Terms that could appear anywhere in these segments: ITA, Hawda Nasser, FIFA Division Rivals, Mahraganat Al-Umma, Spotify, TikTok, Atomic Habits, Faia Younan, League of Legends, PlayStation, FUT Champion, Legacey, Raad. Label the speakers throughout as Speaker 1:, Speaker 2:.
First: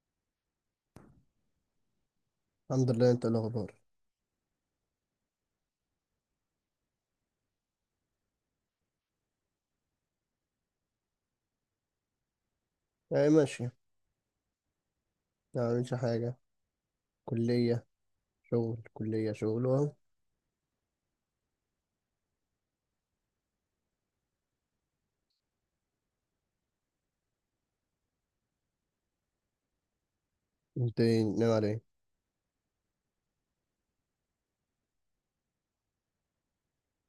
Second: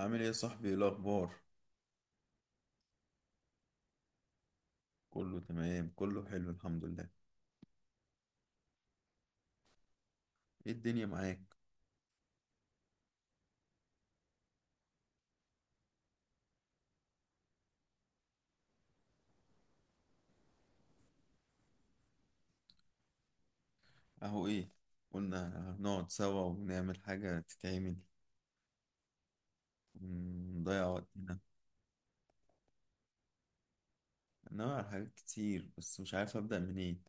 Speaker 1: عامل ايه يا صاحبي؟ ايه الاخبار؟
Speaker 2: الحمد لله. انت ايه الاخبار؟
Speaker 1: كله تمام، كله حلو، الحمد لله. ايه الدنيا معاك؟
Speaker 2: يعني ماشي. يعني مش حاجه. كليه. شغل كليه، شغل اهو.
Speaker 1: اهو ايه؟ قلنا نقعد سوا ونعمل حاجة تتعمل ونضيع
Speaker 2: انت ايه،
Speaker 1: وقتنا.
Speaker 2: ناوي على ايه؟
Speaker 1: ناوي على حاجات كتير، بس مش عارف ابدأ منين.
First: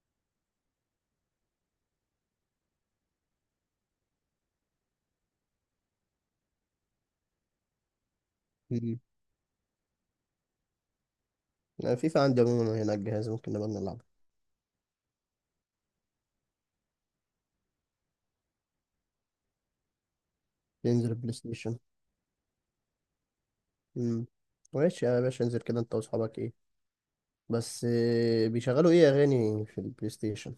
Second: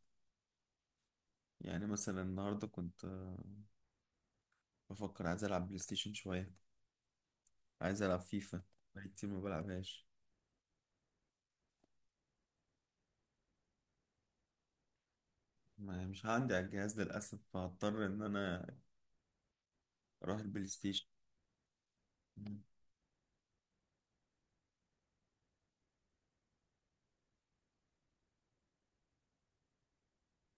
Speaker 1: يعني مثلا النهاردة كنت بفكر، عايز العب بلاي ستيشن شوية، عايز العب فيفا.
Speaker 2: مم.
Speaker 1: بقالي كتير ما بلعبهاش.
Speaker 2: يعني فيفا عندي عموما هنا على الجهاز، ممكن نبقى نلعب.
Speaker 1: مش عندي على الجهاز للاسف، فهضطر ان انا اروح البلاي ستيشن.
Speaker 2: ننزل بلاي ستيشن. مم. ماشي يا باشا، انزل كده انت واصحابك، ايه. بس بيشغلوا ايه اغاني في البلاي ستيشن؟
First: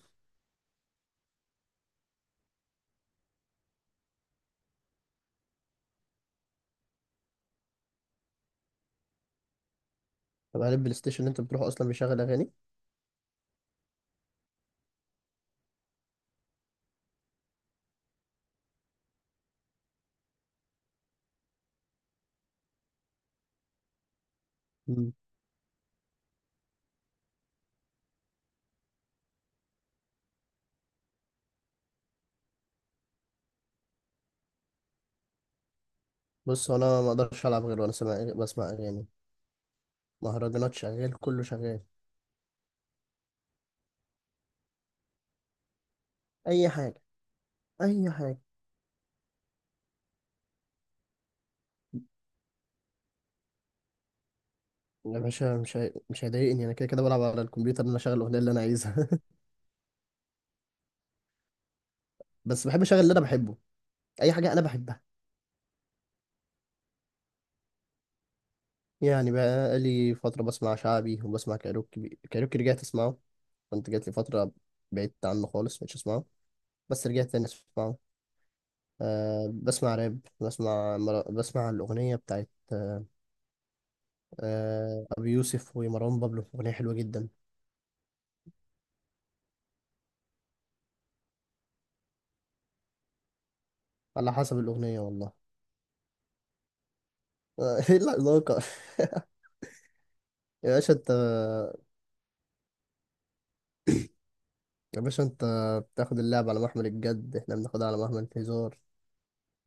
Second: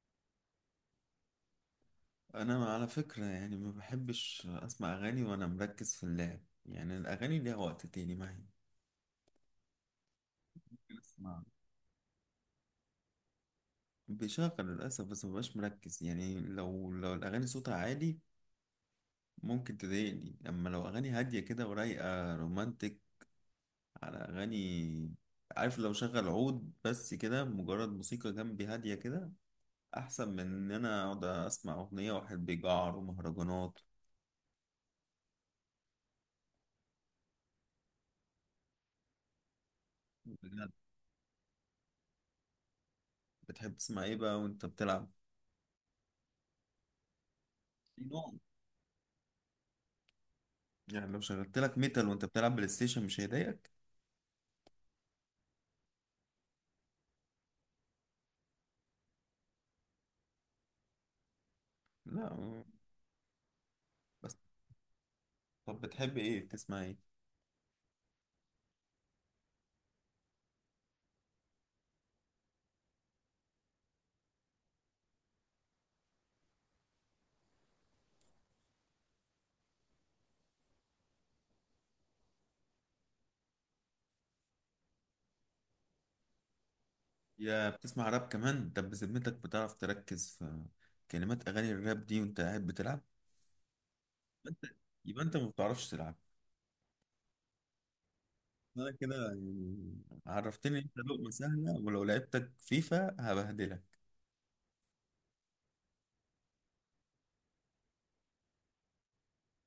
Speaker 1: انا على فكرة يعني ما بحبش اسمع اغاني وانا مركز في اللعب، يعني الاغاني ليها وقت تاني معي.
Speaker 2: طب هل البلاي ستيشن اللي
Speaker 1: بسمع،
Speaker 2: انت بتروحه اصلا بيشغل اغاني؟
Speaker 1: بشغل للاسف، بس ما ببقاش مركز. يعني لو الاغاني صوتها عالي ممكن تضايقني، اما لو اغاني هادية كده ورايقة رومانتك على اغاني.
Speaker 2: مم.
Speaker 1: عارف، لو شغل عود بس كده، مجرد موسيقى جنبي هادية كده، احسن من ان انا اقعد اسمع اغنية واحد بيجعر ومهرجانات.
Speaker 2: بص، هو انا ما اقدرش العب غير وانا سامع، بسمع اغاني.
Speaker 1: بجد؟
Speaker 2: مهرجانات شغال، كله شغال.
Speaker 1: بتحب تسمع ايه بقى وانت بتلعب؟
Speaker 2: اي حاجه، اي حاجه.
Speaker 1: يعني لو شغلت لك ميتال وانت بتلعب بلاي ستيشن مش هيضايقك؟
Speaker 2: يا باشا، مش هيضايقني، انا كده كده بلعب على الكمبيوتر ان انا اشغل الاغنيه اللي انا عايزها.
Speaker 1: لا.
Speaker 2: بس بحب اشغل اللي انا بحبه. اي
Speaker 1: بس.
Speaker 2: حاجه انا بحبها.
Speaker 1: طب بتحب ايه، بتسمع ايه؟
Speaker 2: يعني بقى لي فتره بسمع شعبي وبسمع كايروكي. كايروكي رجعت اسمعه، كنت جات لي فتره بعدت عنه خالص مش اسمعه، بس رجعت تاني اسمعه. بسمع راب. بسمع الاغنيه بتاعت ابي يوسف ومروان بابلو، اغنيه حلوه جدا.
Speaker 1: يا بتسمع راب كمان؟ طب بذمتك بتعرف تركز في كلمات اغاني الراب دي وانت قاعد بتلعب؟
Speaker 2: على
Speaker 1: يبقى
Speaker 2: حسب
Speaker 1: انت
Speaker 2: الاغنيه
Speaker 1: يبقى
Speaker 2: والله.
Speaker 1: انت ما بتعرفش تلعب.
Speaker 2: ايه العلاقه؟
Speaker 1: انا كده يعني،
Speaker 2: يا
Speaker 1: عرفتني
Speaker 2: باشا
Speaker 1: انت
Speaker 2: انت،
Speaker 1: لقمة سهلة، ولو لعبتك فيفا هبهدلك.
Speaker 2: يا باشا انت، بتاخد اللعب على محمل الجد، احنا بناخدها على محمل الهزار.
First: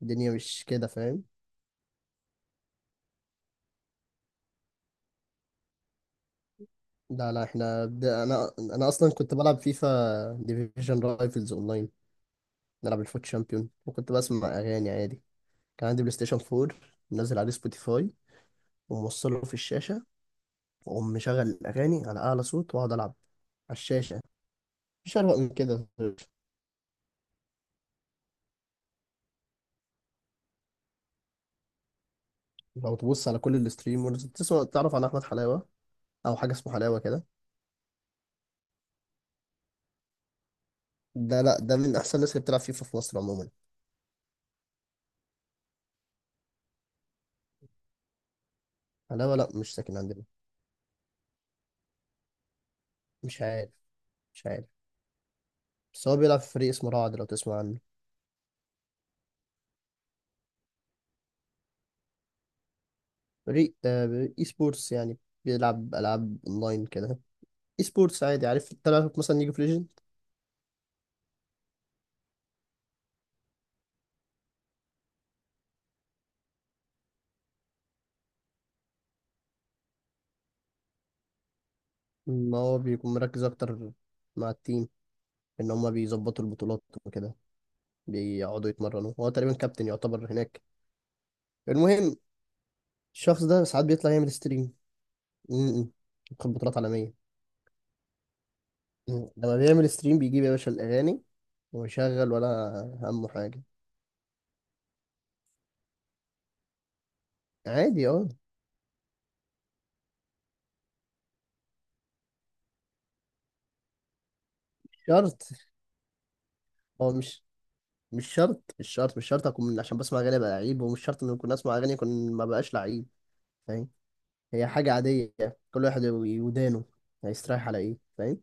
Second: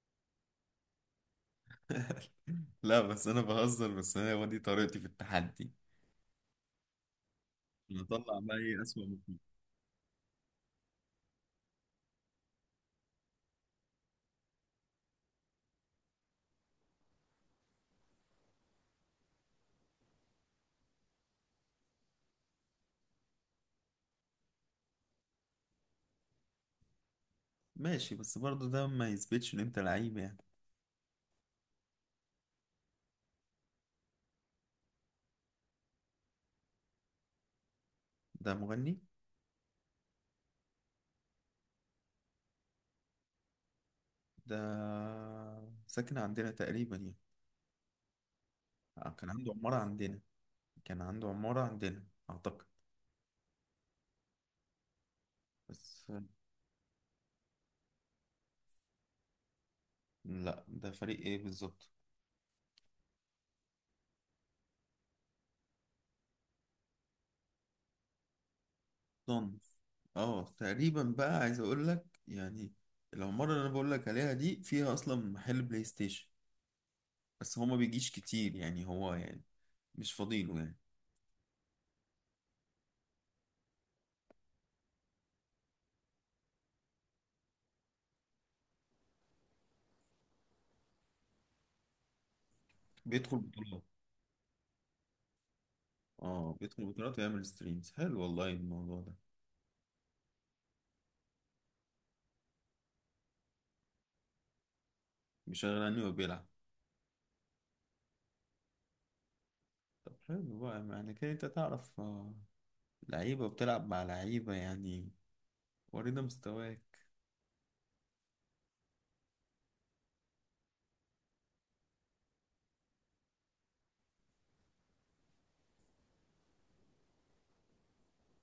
Speaker 2: الدنيا مش كده، فاهم.
Speaker 1: لا بس انا بهزر، بس انا هو دي طريقتي في التحدي.
Speaker 2: لا لا،
Speaker 1: نطلع
Speaker 2: انا
Speaker 1: بقى، ايه
Speaker 2: انا
Speaker 1: اسوأ
Speaker 2: اصلا
Speaker 1: ما
Speaker 2: كنت
Speaker 1: فيه؟
Speaker 2: بلعب فيفا ديفيجن رايفلز اونلاين، نلعب الفوت شامبيون وكنت بسمع اغاني عادي. كان عندي بلاي ستيشن 4، منزل عليه سبوتيفاي، وموصله في الشاشه، واقوم مشغل الاغاني على اعلى صوت واقعد العب على الشاشه. مش اروق من كده.
Speaker 1: ماشي، بس برضه ده ما يثبتش ان انت لعيب يعني.
Speaker 2: لو تبص على كل الستريمرز تسمع، تعرف عن احمد حلاوه، او حاجه اسمه حلاوه كده.
Speaker 1: ده مغني؟
Speaker 2: ده، لا، ده من احسن الناس اللي بتلعب فيفا في مصر عموما.
Speaker 1: ده ساكن عندنا تقريبا يعني، كان
Speaker 2: علاوة، لا
Speaker 1: عنده
Speaker 2: مش
Speaker 1: عمارة
Speaker 2: ساكن
Speaker 1: عندنا.
Speaker 2: عندنا.
Speaker 1: كان عنده عمارة عندنا أعتقد.
Speaker 2: مش عارف، مش عارف.
Speaker 1: بس.
Speaker 2: بس هو بيلعب في فريق اسمه رعد، لو تسمع عنه.
Speaker 1: لا ده فريق إيه بالظبط؟
Speaker 2: فريق اي سبورتس يعني، بيلعب ألعاب اونلاين كده. اي سبورتس عادي، عارف تلعب مثلا ليج
Speaker 1: ضن.
Speaker 2: اوف ليجند.
Speaker 1: اه تقريبا، بقى عايز أقول لك يعني، العمارة اللي أنا بقول لك عليها دي فيها أصلا محل بلاي ستيشن، بس هو ما بيجيش كتير يعني، هو يعني مش فاضيله يعني.
Speaker 2: ما هو بيكون مركز اكتر مع التيم، ان هما بيظبطوا البطولات وكده، بيقعدوا يتمرنوا، هو تقريبا كابتن يعتبر هناك. المهم،
Speaker 1: بيدخل
Speaker 2: الشخص ده
Speaker 1: بطولات؟
Speaker 2: ساعات بيطلع يعمل ستريم. امم. يدخل
Speaker 1: اه
Speaker 2: بطولات
Speaker 1: بيدخل
Speaker 2: عالمية.
Speaker 1: بطولات ويعمل ستريمز، حلو والله الموضوع ده.
Speaker 2: لما بيعمل ستريم بيجيب يا باشا الأغاني ويشغل ولا همه حاجة.
Speaker 1: مش غني وبيلعب؟
Speaker 2: عادي، اه.
Speaker 1: طب حلو بقى، يعني كده انت تعرف لعيبة وبتلعب مع لعيبة يعني.
Speaker 2: شرط.
Speaker 1: ورينا مستواك.
Speaker 2: هو مش، مش شرط، مش شرط، مش شرط اكون عشان بسمع اغاني ابقى لعيب، ومش شرط ان اكون اسمع اغاني اكون ما بقاش لعيب، فاهم. هي حاجه عاديه، كل واحد ودانه هيستريح على ايه، فاهم.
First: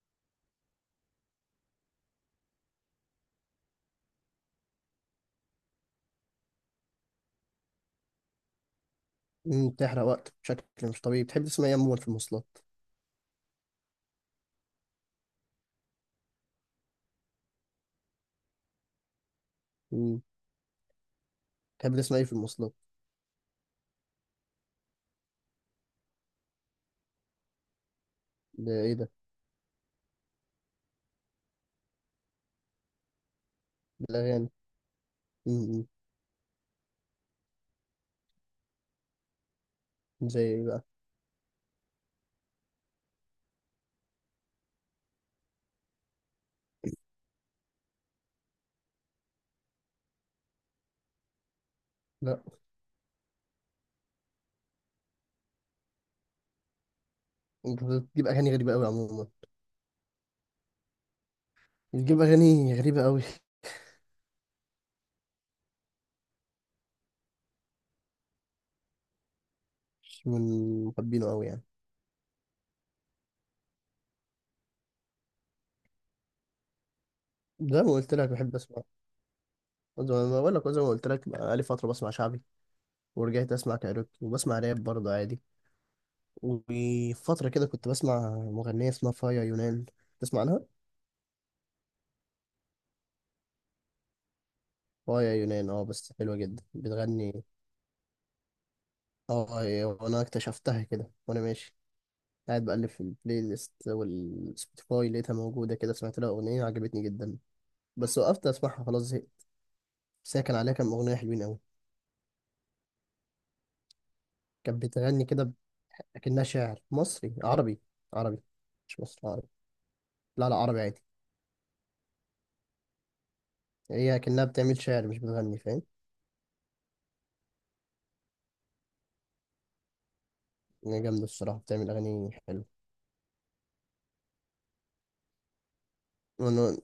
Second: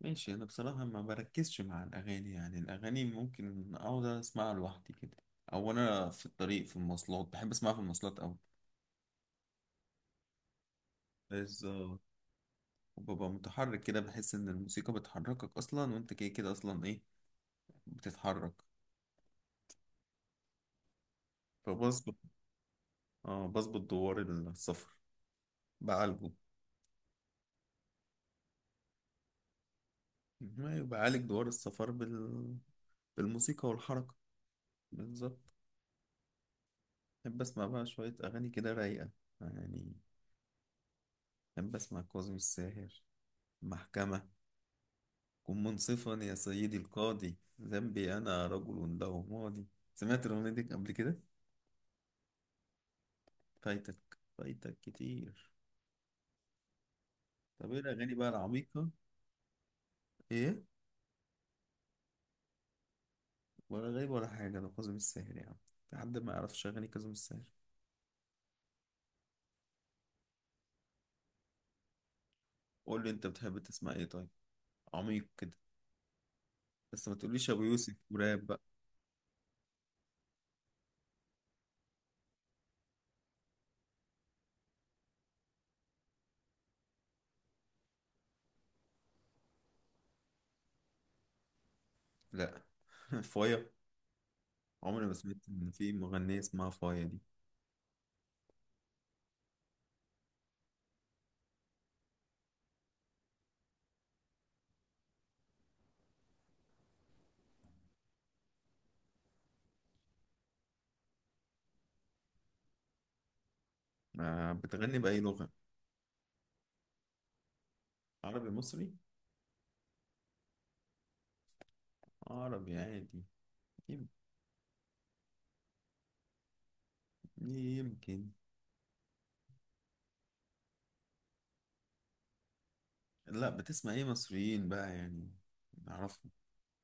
Speaker 1: ماشي. أنا بصراحة ما بركزش مع الأغاني، يعني الأغاني ممكن أقعد أسمعها لوحدي كده، أو أنا في الطريق في المواصلات، بحب أسمعها في المواصلات أوي.
Speaker 2: بتحرق وقت بشكل مش طبيعي. بتحب تسمع ايه عموما
Speaker 1: بالظبط.
Speaker 2: في المواصلات؟
Speaker 1: وببقى متحرك كده، بحس إن الموسيقى بتحركك أصلا، وأنت كده كده أصلا إيه، بتتحرك.
Speaker 2: مم، بتحب
Speaker 1: فبظبط.
Speaker 2: تسمع ايه في المواصلات؟
Speaker 1: آه بظبط، دوار السفر بعالجه.
Speaker 2: ده ايه ده؟
Speaker 1: ما بعالج دوار السفر بالموسيقى والحركة.
Speaker 2: الاغاني.
Speaker 1: بالظبط.
Speaker 2: مم،
Speaker 1: بحب أسمع بقى شوية أغاني كده رايقة يعني.
Speaker 2: زي ايه بقى؟
Speaker 1: أحب أسمع كاظم الساهر، محكمة، كن منصفا يا سيدي القاضي، ذنبي أنا رجل له ماضي. سمعت الأغنية دي قبل كده؟
Speaker 2: لا،
Speaker 1: فايتك، فايتك كتير. طب إيه
Speaker 2: انت
Speaker 1: الأغاني
Speaker 2: بتجيب
Speaker 1: بقى
Speaker 2: اغاني غريبه قوي
Speaker 1: العميقة؟
Speaker 2: عموما.
Speaker 1: إيه؟
Speaker 2: بتجيب اغاني غريبه قوي.
Speaker 1: ولا غريب ولا حاجة، ده كاظم الساهر يا عم. في حد ما يعرفش أغاني كاظم الساهر؟
Speaker 2: مش من محبينه قوي يعني.
Speaker 1: قول لي أنت بتحب تسمع إيه طيب؟ عميق كده، بس ما تقوليش أبو
Speaker 2: زي ما
Speaker 1: يوسف
Speaker 2: قلت لك
Speaker 1: وراب
Speaker 2: بحب
Speaker 1: بقى.
Speaker 2: اسمع، زي ما قلت لك بقى لي فتره بسمع شعبي، ورجعت اسمع كايروكي، وبسمع راب برضه عادي. وفترة كده كنت بسمع مغنية اسمها فايا يونان، تسمع عنها؟
Speaker 1: لا. فايا؟ عمري ما
Speaker 2: فايا
Speaker 1: سمعت إن
Speaker 2: يونان،
Speaker 1: في
Speaker 2: بس حلوة
Speaker 1: مغنية
Speaker 2: جدا
Speaker 1: اسمها فايا دي.
Speaker 2: بتغني. وانا اكتشفتها كده وانا ماشي، قاعد بقلب في البلاي ليست والسبوتيفاي، لقيتها موجودة كده، سمعت لها أغنية عجبتني جدا. بس وقفت أسمعها خلاص، زهقت. بس هي كان عليها كام أغنية حلوين أوي.
Speaker 1: ما
Speaker 2: كانت
Speaker 1: بتغني بأي
Speaker 2: بتغني
Speaker 1: لغة؟
Speaker 2: كده، أكنها شاعر مصري، عربي. عربي،
Speaker 1: عربي مصري؟
Speaker 2: مش مصري، عربي. لا لا، عربي عادي.
Speaker 1: عربي عادي. يم-
Speaker 2: هي أكنها بتعمل شعر، مش بتغني، فاهم.
Speaker 1: يمكن.
Speaker 2: هي جامدة الصراحة، بتعمل أغاني حلوة.
Speaker 1: لا، بتسمع ايه مصريين بقى يعني نعرفهم؟
Speaker 2: وأنا،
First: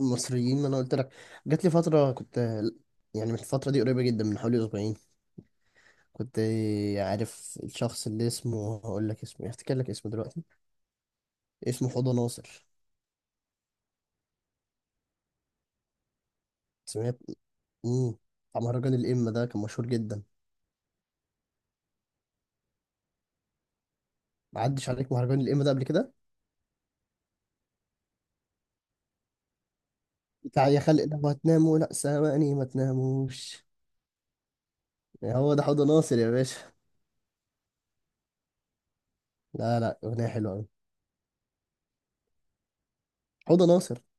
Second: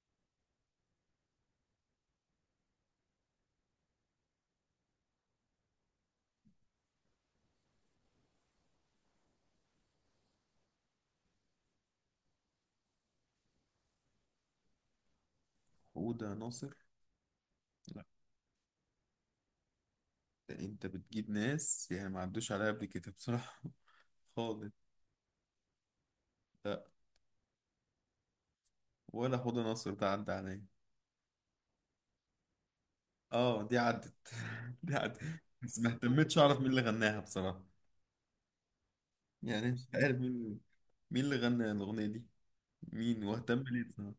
Speaker 2: المصريين، ما أنا قلت لك، جات لي فترة كنت، يعني من الفترة دي قريبة جدا، من حوالي أسبوعين، كنت. عارف الشخص اللي اسمه، هقول لك اسمه، هفتكر لك اسمه دلوقتي. اسمه حوضة ناصر،
Speaker 1: حودة ناصر؟
Speaker 2: سمعت؟
Speaker 1: لا.
Speaker 2: امم. بتاع مهرجان الإمة ده، كان مشهور جدا.
Speaker 1: ده انت بتجيب ناس يعني ما عدوش عليا قبل كده بصراحة،
Speaker 2: ما
Speaker 1: خالص.
Speaker 2: عدش عليك مهرجان الإمة ده قبل كده؟
Speaker 1: لا، ولا حودة ناصر ده عدى عليا.
Speaker 2: بتاع يا خلق لو هتناموا لأ سامعني ما
Speaker 1: اه
Speaker 2: تناموش.
Speaker 1: دي عدت، دي عدت.
Speaker 2: هو ده
Speaker 1: بس
Speaker 2: حوضة
Speaker 1: ما
Speaker 2: ناصر يا
Speaker 1: اهتمتش اعرف
Speaker 2: باشا.
Speaker 1: مين اللي غناها بصراحة، يعني
Speaker 2: لا
Speaker 1: مش
Speaker 2: لا،
Speaker 1: عارف
Speaker 2: أغنية حلوة
Speaker 1: مين.
Speaker 2: أوي.
Speaker 1: مين اللي غنى الأغنية دي؟ مين؟ واهتم
Speaker 2: حوضة
Speaker 1: ليه
Speaker 2: ناصر،
Speaker 1: بصراحة.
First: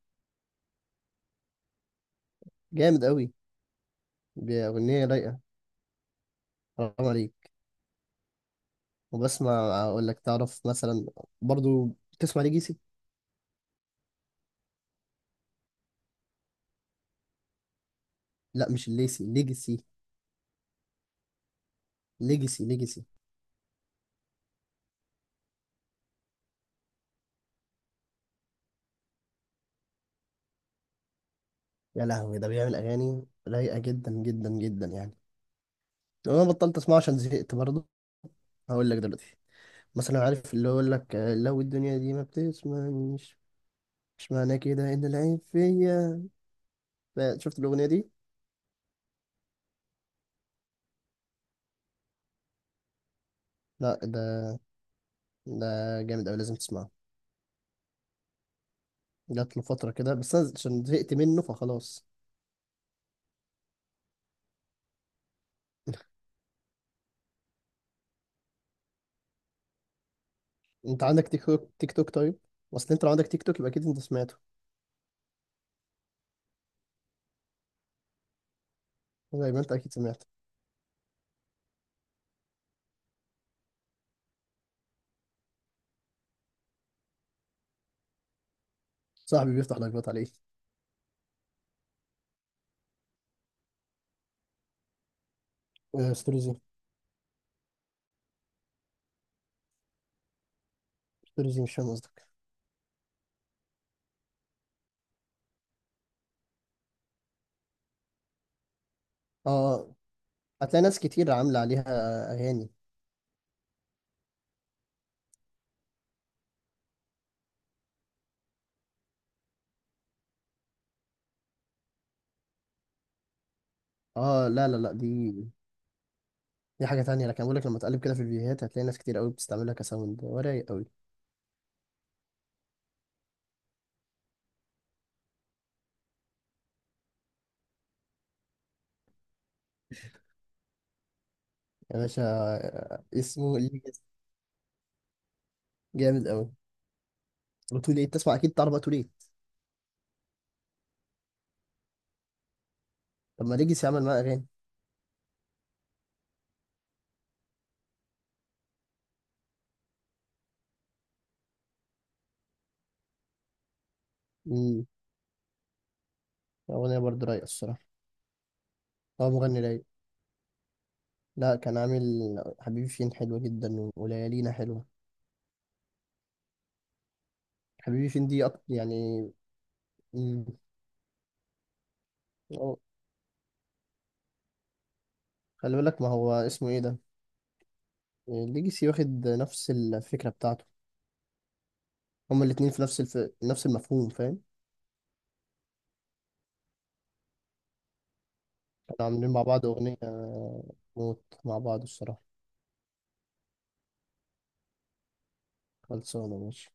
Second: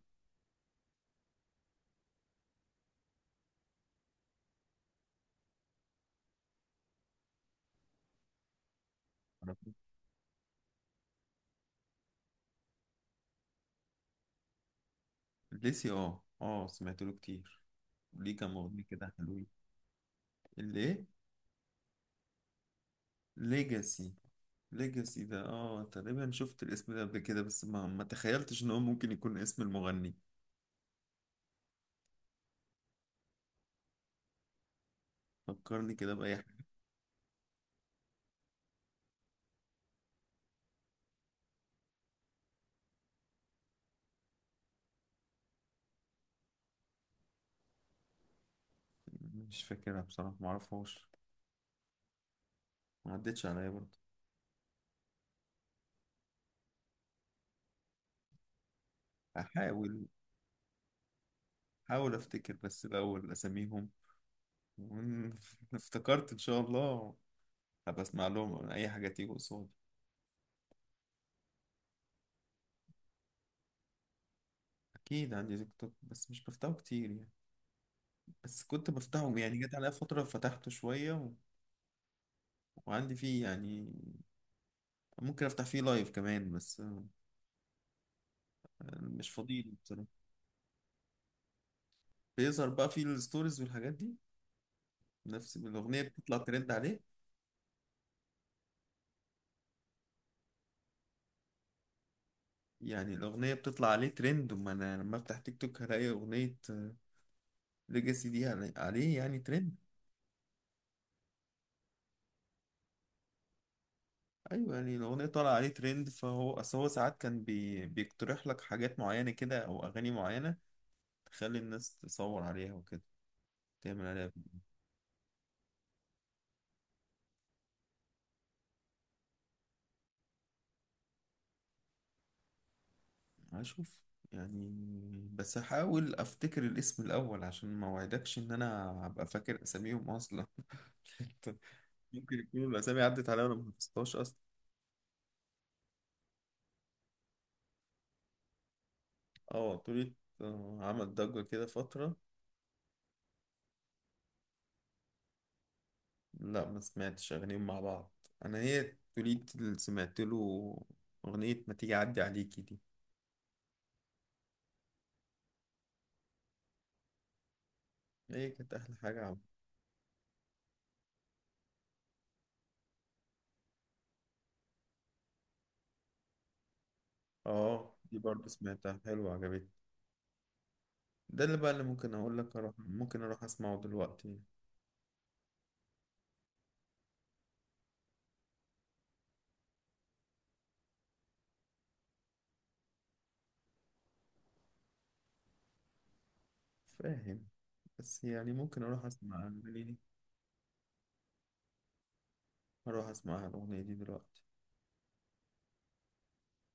Speaker 2: جامد أوي، بأغنية رايقة، حرام عليك. وبسمع،
Speaker 1: معرفش.
Speaker 2: اقول لك، تعرف مثلا برضو تسمع ليجيسي؟
Speaker 1: ليسي؟ اه اه، سمعت له كتير، ليه كام
Speaker 2: لا،
Speaker 1: أغنية
Speaker 2: مش
Speaker 1: كده
Speaker 2: الليسي،
Speaker 1: حلوين.
Speaker 2: ليجيسي.
Speaker 1: اللي ايه؟
Speaker 2: ليجيسي، ليجيسي.
Speaker 1: ليجاسي؟ ليجاسي ده اه تقريبا شفت الاسم ده قبل كده، بس ما تخيلتش ان هو ممكن يكون اسم المغني.
Speaker 2: يا لهوي، ده بيعمل اغاني رايقه جدا جدا جدا يعني.
Speaker 1: فكرني كده بأي
Speaker 2: انا
Speaker 1: حاجة.
Speaker 2: بطلت اسمعه عشان زهقت برضو. هقول لك دلوقتي، مثلا عارف اللي يقول لك لو الدنيا دي ما بتسمعنيش، مش معنى كده ان العين فيا؟ شفت الاغنيه دي؟
Speaker 1: مش فاكرها بصراحة، ما اعرفهاش، ما عدتش عليا برضه.
Speaker 2: لا، ده جامد قوي، لازم تسمعه. جات له فتره
Speaker 1: هحاول
Speaker 2: كده، بس انا عشان زهقت منه فخلاص.
Speaker 1: هحاول افتكر بس الاول اساميهم، وإن افتكرت ان شاء الله هبقى اسمع لهم، اي حاجة تيجي قصادي.
Speaker 2: انت عندك تيك توك؟ تيك توك، طيب. اصل انت لو عندك تيك توك يبقى اكيد انت سمعته،
Speaker 1: اكيد عندي تيك توك، بس مش بفتحه كتير يعني. بس كنت بفتحه
Speaker 2: زي
Speaker 1: يعني،
Speaker 2: ما انت
Speaker 1: جت عليا
Speaker 2: اكيد
Speaker 1: فترة
Speaker 2: سمعت.
Speaker 1: فتحته شوية وعندي فيه يعني، ممكن افتح فيه لايف كمان، بس مش
Speaker 2: صاحبي
Speaker 1: فاضي له
Speaker 2: بيفتح لايفات
Speaker 1: بصراحة.
Speaker 2: عليه.
Speaker 1: بيظهر بقى في الستوريز والحاجات دي، نفس الأغنية بتطلع
Speaker 2: ستوريزي؟
Speaker 1: ترند عليه.
Speaker 2: ستوريزي مش فاهم قصدك.
Speaker 1: يعني الأغنية بتطلع عليه ترند، وما أنا لما أفتح تيك توك هلاقي أغنية ليجاسي دي عليه يعني ترند.
Speaker 2: اه، هتلاقي ناس كتير عامله عليها اغاني.
Speaker 1: أيوة، يعني الأغنية طالعة عليه ترند، فهو أصل هو ساعات كان بيقترح لك حاجات معينة كده، أو أغاني معينة تخلي الناس تصور عليها وكده، تعمل عليها
Speaker 2: اه
Speaker 1: فيديو.
Speaker 2: لا لا لا، دي، دي حاجه تانية. لكن بقول لك، لما تقلب كده في الفيديوهات هتلاقي ناس كتير قوي بتستعملها كساوند، ورايق قوي.
Speaker 1: هشوف يعني. بس هحاول أفتكر الاسم الأول، عشان ما وعدكش إن أنا هبقى فاكر أساميهم أصلا.
Speaker 2: يا باشا،
Speaker 1: ممكن يكون الأسامي عدت عليا وأنا
Speaker 2: اسمه
Speaker 1: ما
Speaker 2: ليجاسي،
Speaker 1: حفظتهاش أصلا.
Speaker 2: جامد قوي. وتو ليت، تسمع اكيد، تعرف بقى تو ليت؟
Speaker 1: اه طولة، عمل ضجة كده فترة.
Speaker 2: طب ما ليجاسي عمل معاه اغاني.
Speaker 1: لا ما سمعتش أغانيهم مع بعض، أنا هي طولية اللي سمعت له، أغنية ما تيجي أعدي عليكي دي.
Speaker 2: امم. اغنيه برضه رايقه الصراحه،
Speaker 1: هي كانت أحلى حاجة
Speaker 2: هو
Speaker 1: عم.
Speaker 2: مغني رايق. لا، كان عامل حبيبي فين، حلوه جدا، وليالينا حلوه.
Speaker 1: اه
Speaker 2: حبيبي
Speaker 1: دي
Speaker 2: فين دي
Speaker 1: برضه
Speaker 2: أكتر
Speaker 1: سمعتها،
Speaker 2: يعني.
Speaker 1: حلوة عجبتني.
Speaker 2: مم.
Speaker 1: ده اللي بقى اللي ممكن أقول لك أروح، ممكن أروح أسمعه دلوقتي.
Speaker 2: خلي بالك، ما هو اسمه ايه ده، ليجاسي واخد نفس الفكرة بتاعته. هما الاتنين في نفس نفس المفهوم، فاهم.
Speaker 1: فاهم. بس يعني ممكن أروح
Speaker 2: كانوا عاملين مع
Speaker 1: أسمع
Speaker 2: بعض
Speaker 1: الأغنية
Speaker 2: أغنية،
Speaker 1: دي.
Speaker 2: موت مع بعض الصراحة.
Speaker 1: أروح أسمع الأغنية دي دلوقتي.
Speaker 2: خلصانة، ماشي.